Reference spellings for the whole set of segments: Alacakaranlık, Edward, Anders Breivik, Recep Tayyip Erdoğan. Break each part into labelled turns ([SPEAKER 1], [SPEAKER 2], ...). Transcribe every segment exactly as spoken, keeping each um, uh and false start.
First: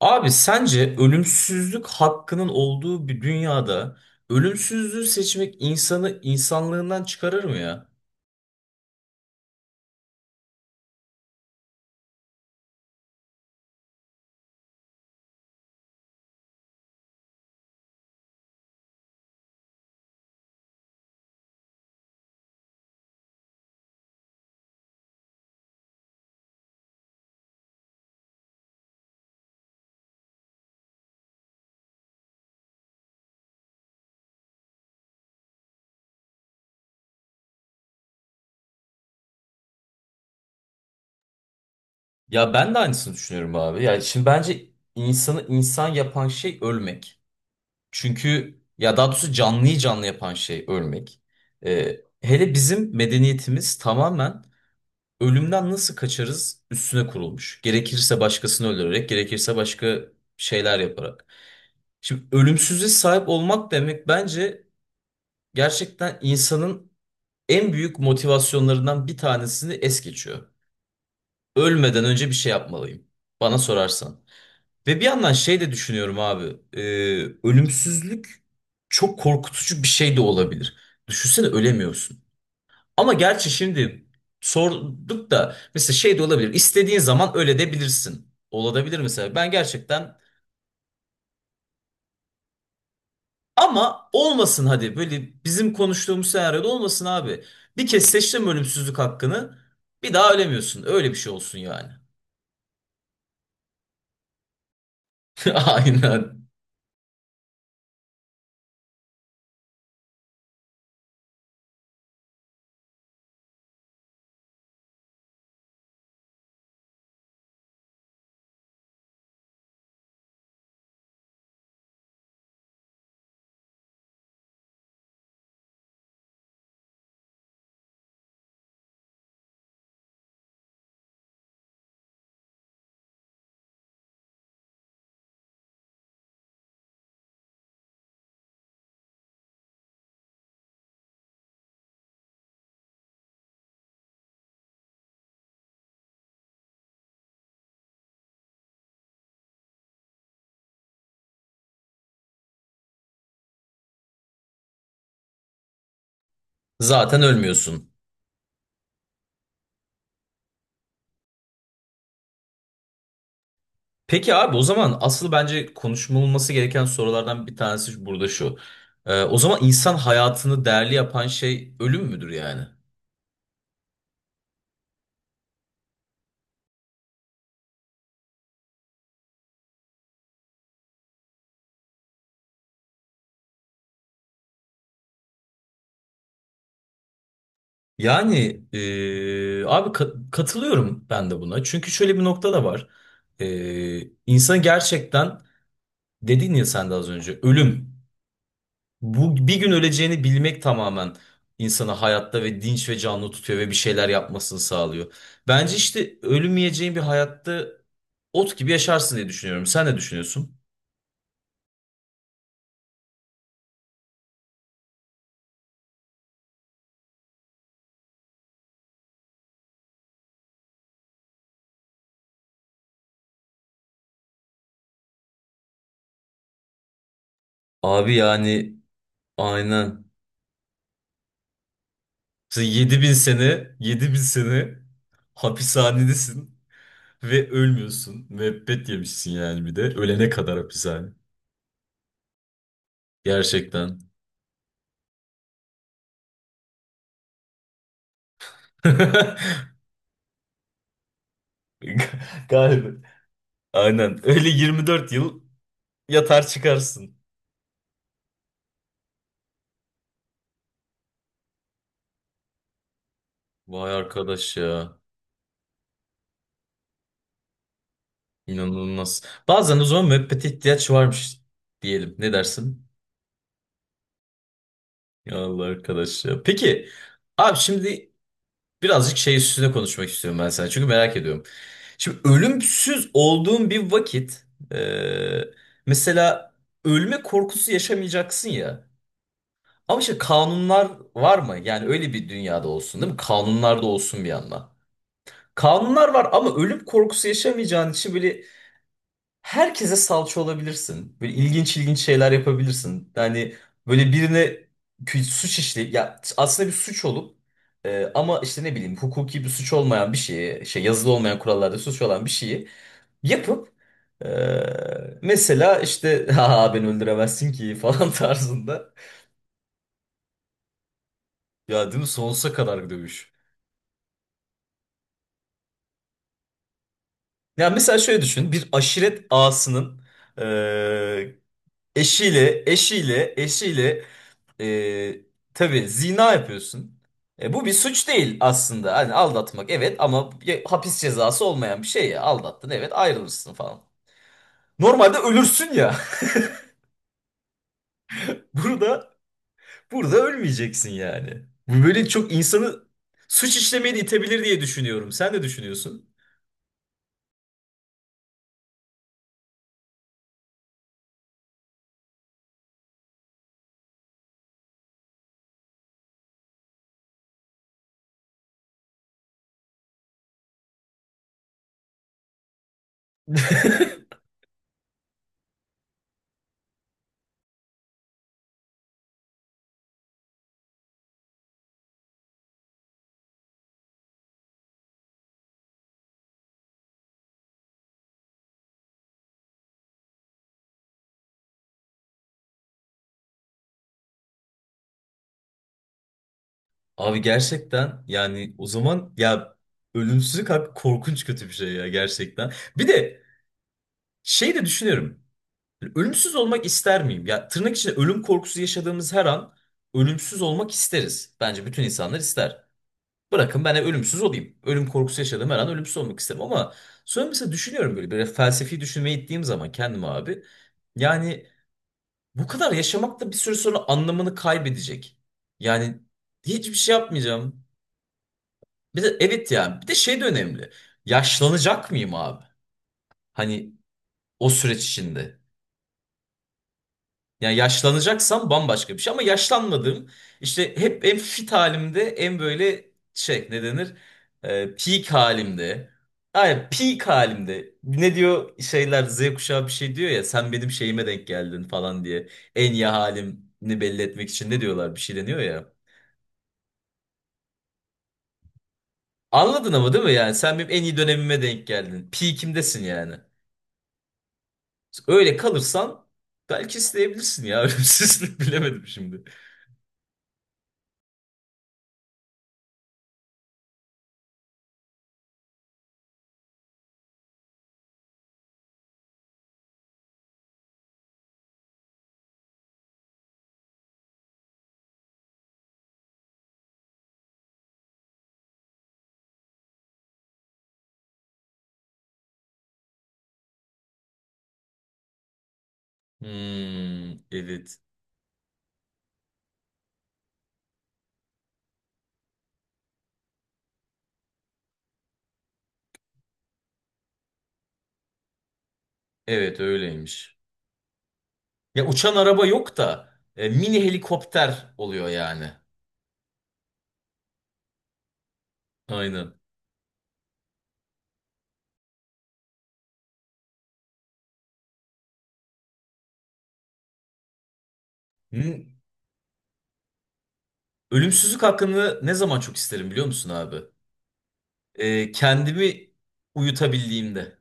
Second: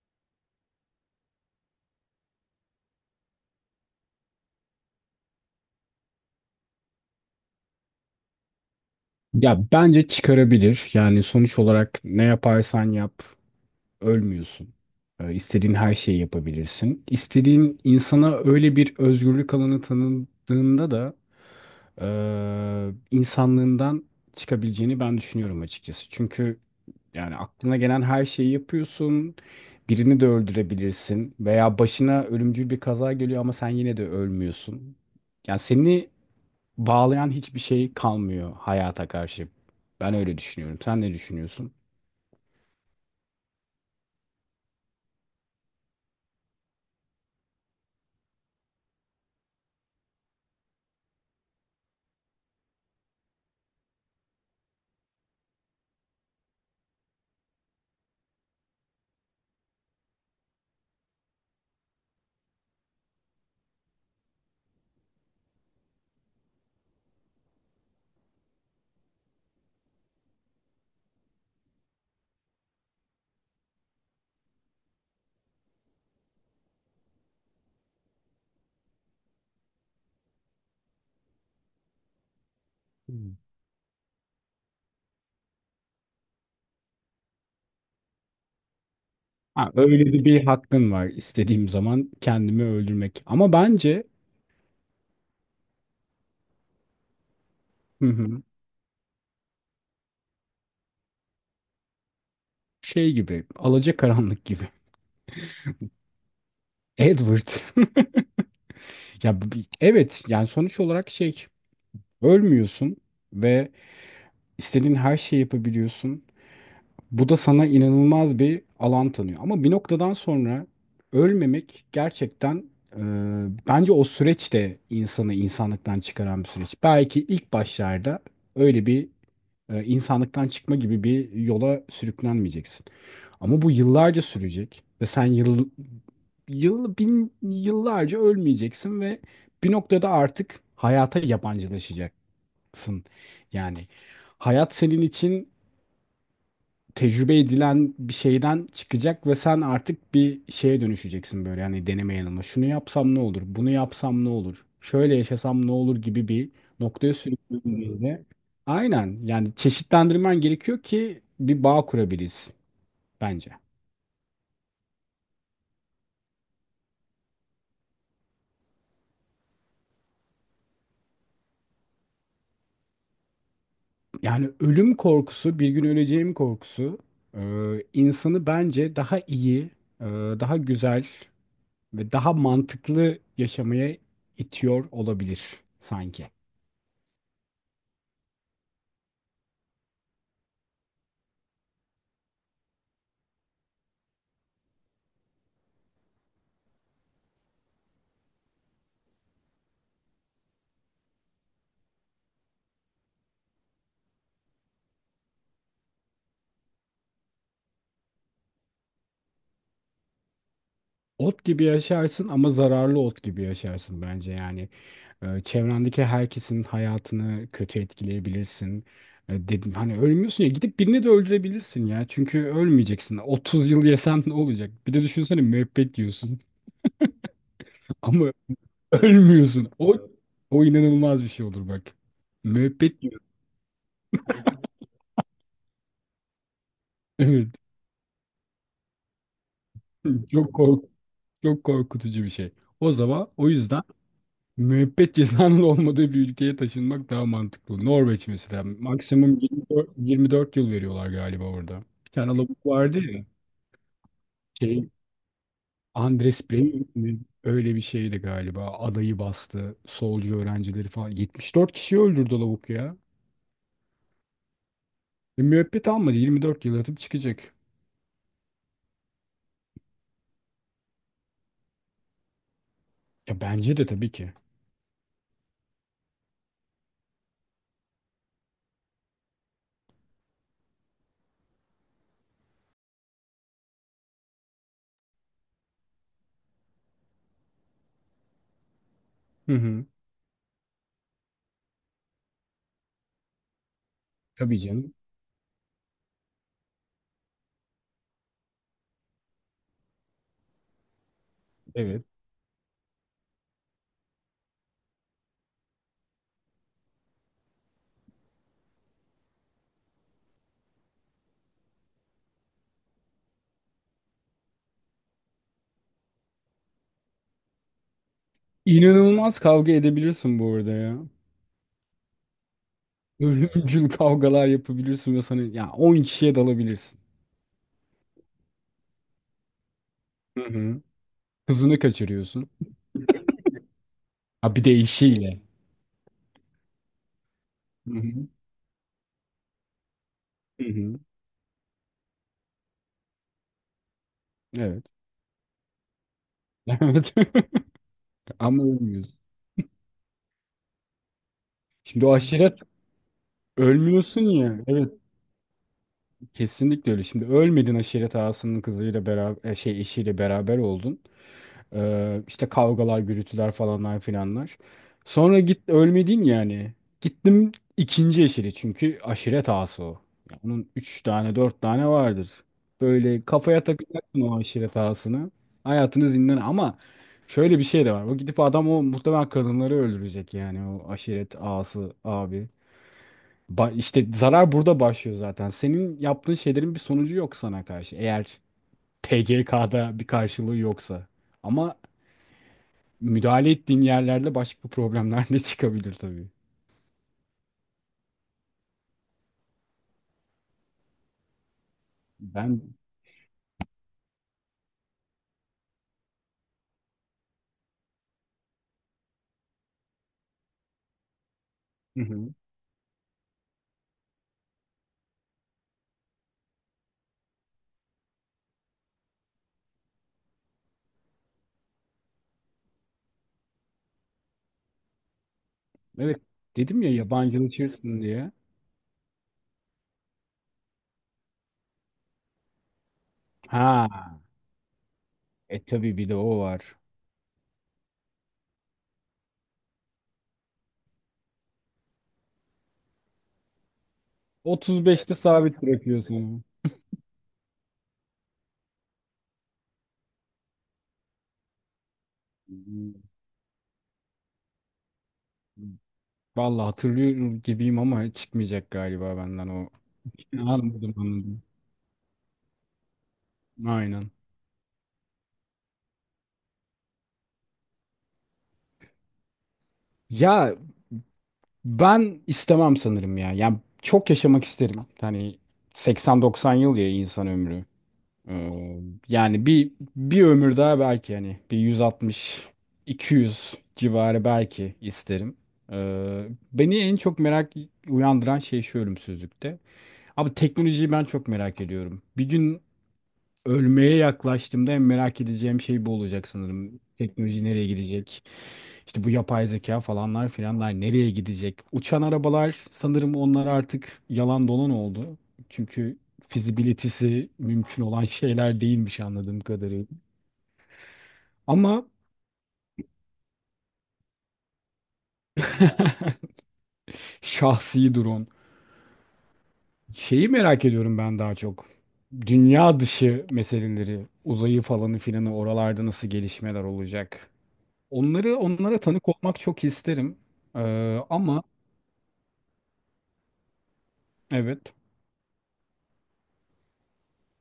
[SPEAKER 1] Abi sence ölümsüzlük hakkının olduğu bir dünyada ölümsüzlüğü seçmek insanı insanlığından çıkarır mı ya?
[SPEAKER 2] Ya bence çıkarabilir. Yani sonuç olarak ne yaparsan yap ölmüyorsun. Ee, istediğin her şeyi yapabilirsin. İstediğin insana öyle bir özgürlük alanı tanıdığında da eee, insanlığından çıkabileceğini ben düşünüyorum açıkçası. Çünkü yani aklına gelen her şeyi yapıyorsun. Birini de öldürebilirsin veya başına ölümcül bir kaza geliyor ama sen yine de ölmüyorsun. Yani seni bağlayan hiçbir şey kalmıyor hayata karşı. Ben öyle düşünüyorum. Sen ne düşünüyorsun?
[SPEAKER 1] Ya ben de aynısını düşünüyorum abi. Yani şimdi bence insanı insan yapan şey ölmek. Çünkü ya daha doğrusu canlıyı canlı yapan şey ölmek. Ee, Hele bizim medeniyetimiz tamamen ölümden nasıl kaçarız üstüne kurulmuş. Gerekirse başkasını öldürerek, gerekirse başka şeyler yaparak. Şimdi ölümsüzlüğe sahip olmak demek bence gerçekten insanın en büyük motivasyonlarından bir tanesini es geçiyor. Ölmeden önce bir şey yapmalıyım. Bana sorarsan. Ve bir yandan şey de düşünüyorum abi. E, ölümsüzlük çok korkutucu bir şey de olabilir. Düşünsene ölemiyorsun. Ama
[SPEAKER 2] Hmm.
[SPEAKER 1] gerçi şimdi sorduk da mesela şey de olabilir. İstediğin zaman öyle de bilirsin. Olabilir mesela. Ben
[SPEAKER 2] Ha, öyle
[SPEAKER 1] gerçekten
[SPEAKER 2] de bir hakkın var istediğim zaman kendimi öldürmek. Ama bence.
[SPEAKER 1] ama olmasın, hadi böyle bizim konuştuğumuz senaryoda olmasın abi. Bir kez
[SPEAKER 2] Hı hı.
[SPEAKER 1] seçtim ölümsüzlük hakkını, bir daha ölemiyorsun. Öyle bir şey olsun yani.
[SPEAKER 2] Şey gibi, Alacakaranlık gibi.
[SPEAKER 1] Aynen.
[SPEAKER 2] Edward. Ya bu bir- evet, yani sonuç olarak şey ölmüyorsun ve istediğin her şeyi yapabiliyorsun. Bu da sana inanılmaz bir alan tanıyor. Ama bir noktadan sonra ölmemek gerçekten, e, bence o süreç de insanı insanlıktan çıkaran bir süreç. Belki ilk başlarda öyle bir e, insanlıktan çıkma gibi bir yola sürüklenmeyeceksin. Ama bu yıllarca sürecek ve sen yıl, yıl bin yıllarca ölmeyeceksin ve bir noktada artık hayata yabancılaşacaksın. Yani hayat senin için tecrübe edilen bir şeyden çıkacak ve sen artık bir şeye dönüşeceksin, böyle yani deneme yanılma. Şunu yapsam ne olur? Bunu yapsam ne olur? Şöyle yaşasam ne olur gibi bir noktaya Hmm.
[SPEAKER 1] Zaten ölmüyorsun.
[SPEAKER 2] sürüklediğinde aynen, yani çeşitlendirmen gerekiyor ki bir bağ kurabiliriz bence.
[SPEAKER 1] Peki abi, o zaman asıl bence konuşulması gereken sorulardan bir tanesi burada şu. Ee, o zaman insan hayatını değerli yapan şey ölüm müdür yani?
[SPEAKER 2] Yani ölüm korkusu, bir gün öleceğim korkusu e, insanı bence daha iyi, e, daha güzel ve daha mantıklı yaşamaya itiyor olabilir sanki.
[SPEAKER 1] Yani ee, abi, ka- katılıyorum ben de buna. Çünkü şöyle bir nokta da var. Ee, insan gerçekten, dedin ya sen de az önce, ölüm. Bu bir gün öleceğini bilmek tamamen insanı hayatta ve dinç ve canlı tutuyor ve bir şeyler yapmasını sağlıyor. Bence işte ölmeyeceğin bir hayatta ot gibi yaşarsın diye düşünüyorum. Sen ne düşünüyorsun?
[SPEAKER 2] Ot gibi yaşarsın ama zararlı ot gibi yaşarsın bence yani. Ee, çevrendeki herkesin hayatını kötü etkileyebilirsin. Ee, dedim hani, ölmüyorsun ya, gidip birini de öldürebilirsin ya. Çünkü ölmeyeceksin. otuz yıl yesen ne olacak? Bir de düşünsene, müebbet yiyorsun
[SPEAKER 1] Abi
[SPEAKER 2] ama
[SPEAKER 1] yani
[SPEAKER 2] ölmüyorsun. O
[SPEAKER 1] aynen.
[SPEAKER 2] o inanılmaz bir şey olur bak.
[SPEAKER 1] Sen
[SPEAKER 2] Müebbet
[SPEAKER 1] yedi bin
[SPEAKER 2] yiyorsun.
[SPEAKER 1] sene, yedi bin sene hapishanedesin ve
[SPEAKER 2] Evet.
[SPEAKER 1] ölmüyorsun. Müebbet yemişsin yani bir de. Ölene
[SPEAKER 2] Çok
[SPEAKER 1] kadar
[SPEAKER 2] kork
[SPEAKER 1] hapishane.
[SPEAKER 2] Çok korkutucu bir şey. O zaman o yüzden
[SPEAKER 1] Gerçekten.
[SPEAKER 2] müebbet cezanın olmadığı bir ülkeye taşınmak daha mantıklı. Norveç mesela. Maksimum 24, yirmi dört yıl veriyorlar galiba orada. Bir tane lavuk
[SPEAKER 1] Galiba.
[SPEAKER 2] vardı ya.
[SPEAKER 1] Aynen. Öyle Yirmi
[SPEAKER 2] Şey,
[SPEAKER 1] dört yıl
[SPEAKER 2] Andres
[SPEAKER 1] yatar
[SPEAKER 2] Breivik.
[SPEAKER 1] çıkarsın.
[SPEAKER 2] Öyle bir şeydi galiba. Adayı bastı. Solcu öğrencileri falan. yetmiş dört kişi öldürdü lavuk ya.
[SPEAKER 1] Vay arkadaş ya.
[SPEAKER 2] Ve müebbet almadı. yirmi dört yıl yatıp çıkacak.
[SPEAKER 1] İnanılmaz. Bazen o zaman müebbete ihtiyaç varmış, diyelim. Ne dersin?
[SPEAKER 2] Ya bence de tabii ki.
[SPEAKER 1] Ya Allah arkadaş ya. Peki abi, şimdi birazcık şey üstüne konuşmak istiyorum ben sana. Çünkü merak ediyorum. Şimdi ölümsüz olduğun bir vakit, e, mesela, ölme korkusu yaşamayacaksın ya.
[SPEAKER 2] Hı hı.
[SPEAKER 1] Ama işte kanunlar var mı? Yani öyle bir dünyada olsun değil mi? Kanunlar da olsun bir
[SPEAKER 2] Tabii
[SPEAKER 1] yandan.
[SPEAKER 2] canım.
[SPEAKER 1] Kanunlar var ama ölüm korkusu yaşamayacağın için böyle herkese salça olabilirsin. Böyle ilginç ilginç
[SPEAKER 2] Evet.
[SPEAKER 1] şeyler yapabilirsin. Yani böyle birine kü- suç işleyip, ya aslında bir suç olup e, ama işte ne bileyim, hukuki bir suç olmayan bir şeyi, şey, yazılı olmayan kurallarda suç olan bir şeyi yapıp e, mesela işte ha beni öldüremezsin ki falan tarzında.
[SPEAKER 2] İnanılmaz kavga edebilirsin bu arada ya.
[SPEAKER 1] Ya değil mi, sonsuza kadar bir dövüş.
[SPEAKER 2] Ölümcül kavgalar yapabilirsin ve sana, ya, on kişiye dalabilirsin.
[SPEAKER 1] Ya mesela şöyle düşün, bir aşiret ağasının
[SPEAKER 2] Hı hı.
[SPEAKER 1] e,
[SPEAKER 2] Hızını kaçırıyorsun.
[SPEAKER 1] eşiyle eşiyle eşiyle.
[SPEAKER 2] Ha, bir de
[SPEAKER 1] E,
[SPEAKER 2] işiyle.
[SPEAKER 1] tabii zina yapıyorsun. E, bu bir
[SPEAKER 2] Hı
[SPEAKER 1] suç
[SPEAKER 2] hı.
[SPEAKER 1] değil aslında. Hani aldatmak evet ama ya-
[SPEAKER 2] Hı hı.
[SPEAKER 1] hapis cezası olmayan bir şey ya. Aldattın, evet, ayrılırsın falan.
[SPEAKER 2] Evet.
[SPEAKER 1] Normalde ölürsün ya.
[SPEAKER 2] Evet. Ama
[SPEAKER 1] Burada
[SPEAKER 2] ölmüyorsun.
[SPEAKER 1] burada ölmeyeceksin yani. Bu
[SPEAKER 2] Şimdi
[SPEAKER 1] böyle
[SPEAKER 2] o
[SPEAKER 1] çok
[SPEAKER 2] aşiret
[SPEAKER 1] insanı suç işlemeye de
[SPEAKER 2] ölmüyorsun
[SPEAKER 1] itebilir
[SPEAKER 2] ya.
[SPEAKER 1] diye
[SPEAKER 2] Evet,
[SPEAKER 1] düşünüyorum. Sen de düşünüyorsun.
[SPEAKER 2] kesinlikle öyle. Şimdi ölmedin, aşiret ağasının kızıyla beraber, e, şey, eşiyle beraber oldun. Ee, işte kavgalar, gürültüler, falanlar filanlar. Sonra git, ölmedin yani. Gittim ikinci eşili, çünkü aşiret ağası o. Ya onun üç tane dört tane vardır. Böyle kafaya takacaksın o aşiret ağasını. Hayatını zindan, ama şöyle bir şey de var. O gidip adam, o muhtemelen kadınları öldürecek yani, o aşiret ağası abi. Ba, işte zarar burada başlıyor zaten. Senin yaptığın şeylerin bir sonucu yok sana karşı. Eğer T C K'da bir karşılığı yoksa. Ama müdahale ettiğin yerlerde başka problemler de çıkabilir tabii.
[SPEAKER 1] Abi gerçekten yani, o zaman ya, ölümsüzlük abi korkunç kötü bir şey ya gerçekten.
[SPEAKER 2] Ben.
[SPEAKER 1] Bir de şey de düşünüyorum. Ölümsüz olmak ister miyim? Ya tırnak içinde, ölüm korkusu yaşadığımız her an ölümsüz olmak isteriz. Bence bütün
[SPEAKER 2] Hı
[SPEAKER 1] insanlar
[SPEAKER 2] hı.
[SPEAKER 1] ister. Bırakın ben de ölümsüz olayım. Ölüm korkusu yaşadığım her an ölümsüz olmak isterim ama sonra mesela düşünüyorum böyle, böyle felsefi düşünmeye gittiğim zaman kendime abi. Yani bu kadar yaşamak da bir süre sonra anlamını kaybedecek. Yani
[SPEAKER 2] Evet,
[SPEAKER 1] hiçbir
[SPEAKER 2] dedim
[SPEAKER 1] şey
[SPEAKER 2] ya,
[SPEAKER 1] yapmayacağım.
[SPEAKER 2] yabancılaşırsın diye.
[SPEAKER 1] Bir de evet yani, bir de şey de önemli. Yaşlanacak mıyım abi? Hani
[SPEAKER 2] Ha,
[SPEAKER 1] o süreç içinde.
[SPEAKER 2] e tabii, bir de o var.
[SPEAKER 1] Yani yaşlanacaksam bambaşka bir şey ama yaşlanmadığım, işte hep en fit halimde, en böyle şey ne denir, Ee, peak
[SPEAKER 2] otuz beşte sabit
[SPEAKER 1] halimde.
[SPEAKER 2] bırakıyorsun.
[SPEAKER 1] Ay, peak halimde. Ne diyor şeyler, Z kuşağı bir şey diyor ya, sen benim şeyime denk geldin falan diye. En iyi halimini belli etmek için ne diyorlar, bir şey deniyor ya.
[SPEAKER 2] Vallahi hatırlıyorum gibiyim ama çıkmayacak galiba benden o.
[SPEAKER 1] Anladın ama değil mi, yani sen benim en
[SPEAKER 2] Anladım,
[SPEAKER 1] iyi
[SPEAKER 2] anladım.
[SPEAKER 1] dönemime denk geldin. Peak'imdesin yani.
[SPEAKER 2] Aynen.
[SPEAKER 1] Öyle kalırsan belki isteyebilirsin ya. Ölümsüzlük bilemedim şimdi.
[SPEAKER 2] Ya, ben istemem sanırım ya. Yani çok yaşamak isterim. Hani seksen doksan yıl ya insan ömrü. Ee, yani bir bir ömür daha belki, hani bir yüz altmış, iki yüz civarı belki isterim. Ee, beni en çok merak uyandıran şey şu ölümsüzlükte. Abi, teknolojiyi ben çok merak ediyorum. Bir gün ölmeye yaklaştığımda en merak edeceğim şey bu olacak sanırım.
[SPEAKER 1] Hmm,
[SPEAKER 2] Teknoloji nereye
[SPEAKER 1] evet.
[SPEAKER 2] gidecek? İşte bu yapay zeka, falanlar filanlar nereye gidecek? Uçan arabalar, sanırım onlar artık yalan dolan oldu. Çünkü fizibilitesi mümkün olan şeyler değilmiş anladığım
[SPEAKER 1] Evet
[SPEAKER 2] kadarıyla.
[SPEAKER 1] öyleymiş. Ya
[SPEAKER 2] Ama
[SPEAKER 1] uçan araba yok da e, mini helikopter oluyor yani.
[SPEAKER 2] şahsi drone.
[SPEAKER 1] Aynen.
[SPEAKER 2] Şeyi merak ediyorum ben daha çok. Dünya dışı meseleleri, uzayı falanı filanı, oralarda nasıl gelişmeler olacak? Onları,
[SPEAKER 1] Hı.
[SPEAKER 2] onlara tanık olmak çok isterim. Ee,
[SPEAKER 1] Ölümsüzlük
[SPEAKER 2] ama
[SPEAKER 1] hakkını ne zaman çok isterim biliyor musun abi?
[SPEAKER 2] evet.
[SPEAKER 1] E, kendimi uyutabildiğimde.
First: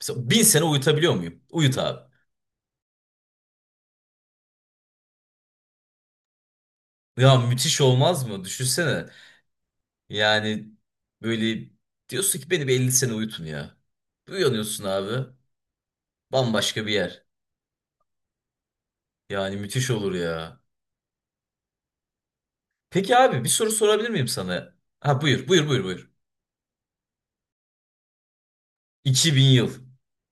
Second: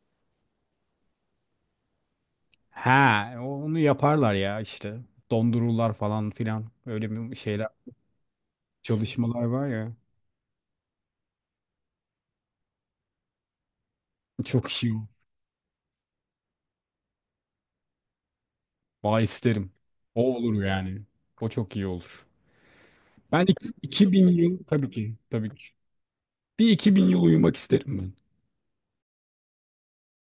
[SPEAKER 1] Mesela bin sene uyutabiliyor muyum? Uyut abi.
[SPEAKER 2] Ha, onu yaparlar ya işte. Dondururlar falan filan. Öyle
[SPEAKER 1] Ya
[SPEAKER 2] bir şeyler,
[SPEAKER 1] müthiş olmaz mı? Düşünsene.
[SPEAKER 2] çalışmalar var ya.
[SPEAKER 1] Yani böyle diyorsun ki beni bir elli sene uyutun ya. Uyanıyorsun
[SPEAKER 2] Çok iyi.
[SPEAKER 1] abi. Bambaşka bir yer.
[SPEAKER 2] Vay,
[SPEAKER 1] Yani
[SPEAKER 2] isterim.
[SPEAKER 1] müthiş olur
[SPEAKER 2] O
[SPEAKER 1] ya.
[SPEAKER 2] olur yani. O çok iyi olur.
[SPEAKER 1] Peki abi
[SPEAKER 2] Ben
[SPEAKER 1] bir soru
[SPEAKER 2] iki-
[SPEAKER 1] sorabilir miyim
[SPEAKER 2] 2000 yıl,
[SPEAKER 1] sana?
[SPEAKER 2] tabii ki,
[SPEAKER 1] Ha buyur
[SPEAKER 2] tabii ki.
[SPEAKER 1] buyur buyur buyur.
[SPEAKER 2] Bir iki bin yıl uyumak isterim ben.
[SPEAKER 1] iki bin yıl.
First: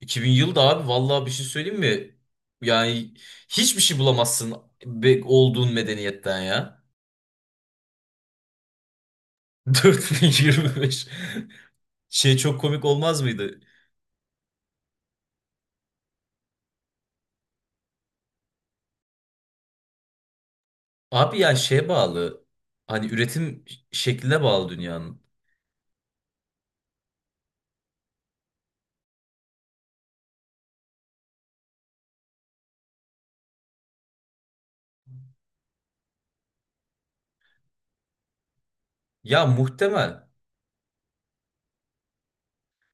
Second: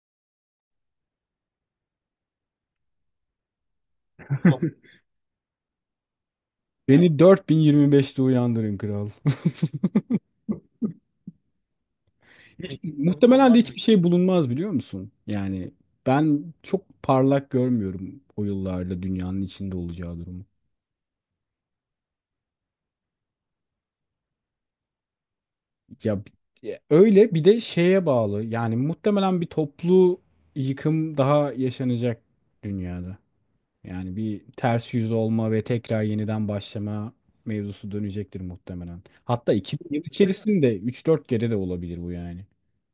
[SPEAKER 1] iki bin yıl da abi, vallahi bir şey söyleyeyim mi? Yani hiçbir şey bulamazsın be- olduğun medeniyetten ya.
[SPEAKER 2] Beni dört bin yirmi beşte uyandırın kral.
[SPEAKER 1] dört bin yirmi beş. Şey, çok
[SPEAKER 2] Hiç-
[SPEAKER 1] komik olmaz
[SPEAKER 2] Muhtemelen de
[SPEAKER 1] mıydı?
[SPEAKER 2] hiçbir şey bulunmaz, biliyor musun? Yani ben çok parlak görmüyorum o yıllarda dünyanın içinde olacağı durumu.
[SPEAKER 1] Abi ya şeye bağlı. Hani üretim şekline bağlı dünyanın.
[SPEAKER 2] Ya, bi- öyle bir de şeye bağlı. Yani muhtemelen bir toplu yıkım daha yaşanacak dünyada. Yani bir ters yüz olma ve tekrar yeniden başlama mevzusu dönecektir muhtemelen.
[SPEAKER 1] Ya
[SPEAKER 2] Hatta iki bin yıl
[SPEAKER 1] muhtemel.
[SPEAKER 2] içerisinde üç dört kere de olabilir bu yani.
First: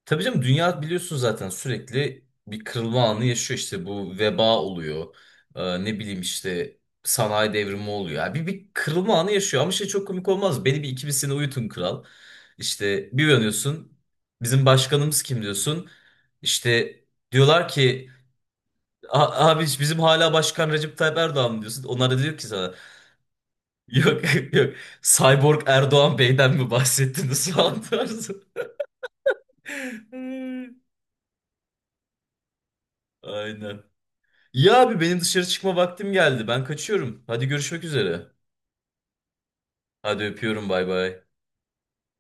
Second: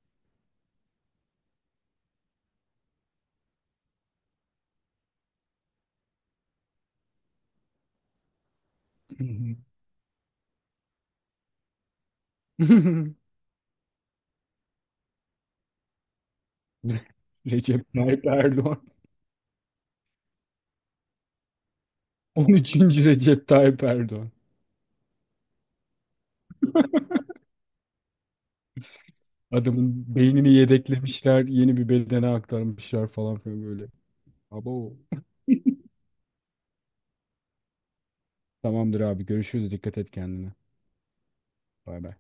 [SPEAKER 1] Tabii canım, dünya biliyorsun zaten sürekli bir kırılma anı yaşıyor, işte bu veba oluyor. Ee, ne bileyim işte sanayi devrimi oluyor. Yani bir, bir kırılma
[SPEAKER 2] Hı
[SPEAKER 1] anı
[SPEAKER 2] hı.
[SPEAKER 1] yaşıyor ama şey, çok komik olmaz mı? Beni bir iki bir sene uyutun kral. İşte bir uyanıyorsun, bizim başkanımız kim diyorsun. İşte diyorlar
[SPEAKER 2] Recep
[SPEAKER 1] ki,
[SPEAKER 2] Tayyip Erdoğan.
[SPEAKER 1] "A- abi bizim hala başkan Recep Tayyip Erdoğan mı" diyorsun. Onlar da diyor
[SPEAKER 2] on
[SPEAKER 1] ki sana,
[SPEAKER 2] üçüncü Recep Tayyip
[SPEAKER 1] "Yok,
[SPEAKER 2] Erdoğan.
[SPEAKER 1] yok, Cyborg Erdoğan Bey'den mi bahsettiniz" falan tarzı.
[SPEAKER 2] Adamın beynini yedeklemişler, yeni bir bedene aktarmışlar falan filan
[SPEAKER 1] Aynen.
[SPEAKER 2] böyle.
[SPEAKER 1] Ya
[SPEAKER 2] Abo.
[SPEAKER 1] abi benim dışarı çıkma vaktim geldi. Ben kaçıyorum. Hadi görüşmek üzere.
[SPEAKER 2] Tamamdır abi, görüşürüz. Dikkat et
[SPEAKER 1] Hadi
[SPEAKER 2] kendine.
[SPEAKER 1] öpüyorum, bay bay.
[SPEAKER 2] Bay bay.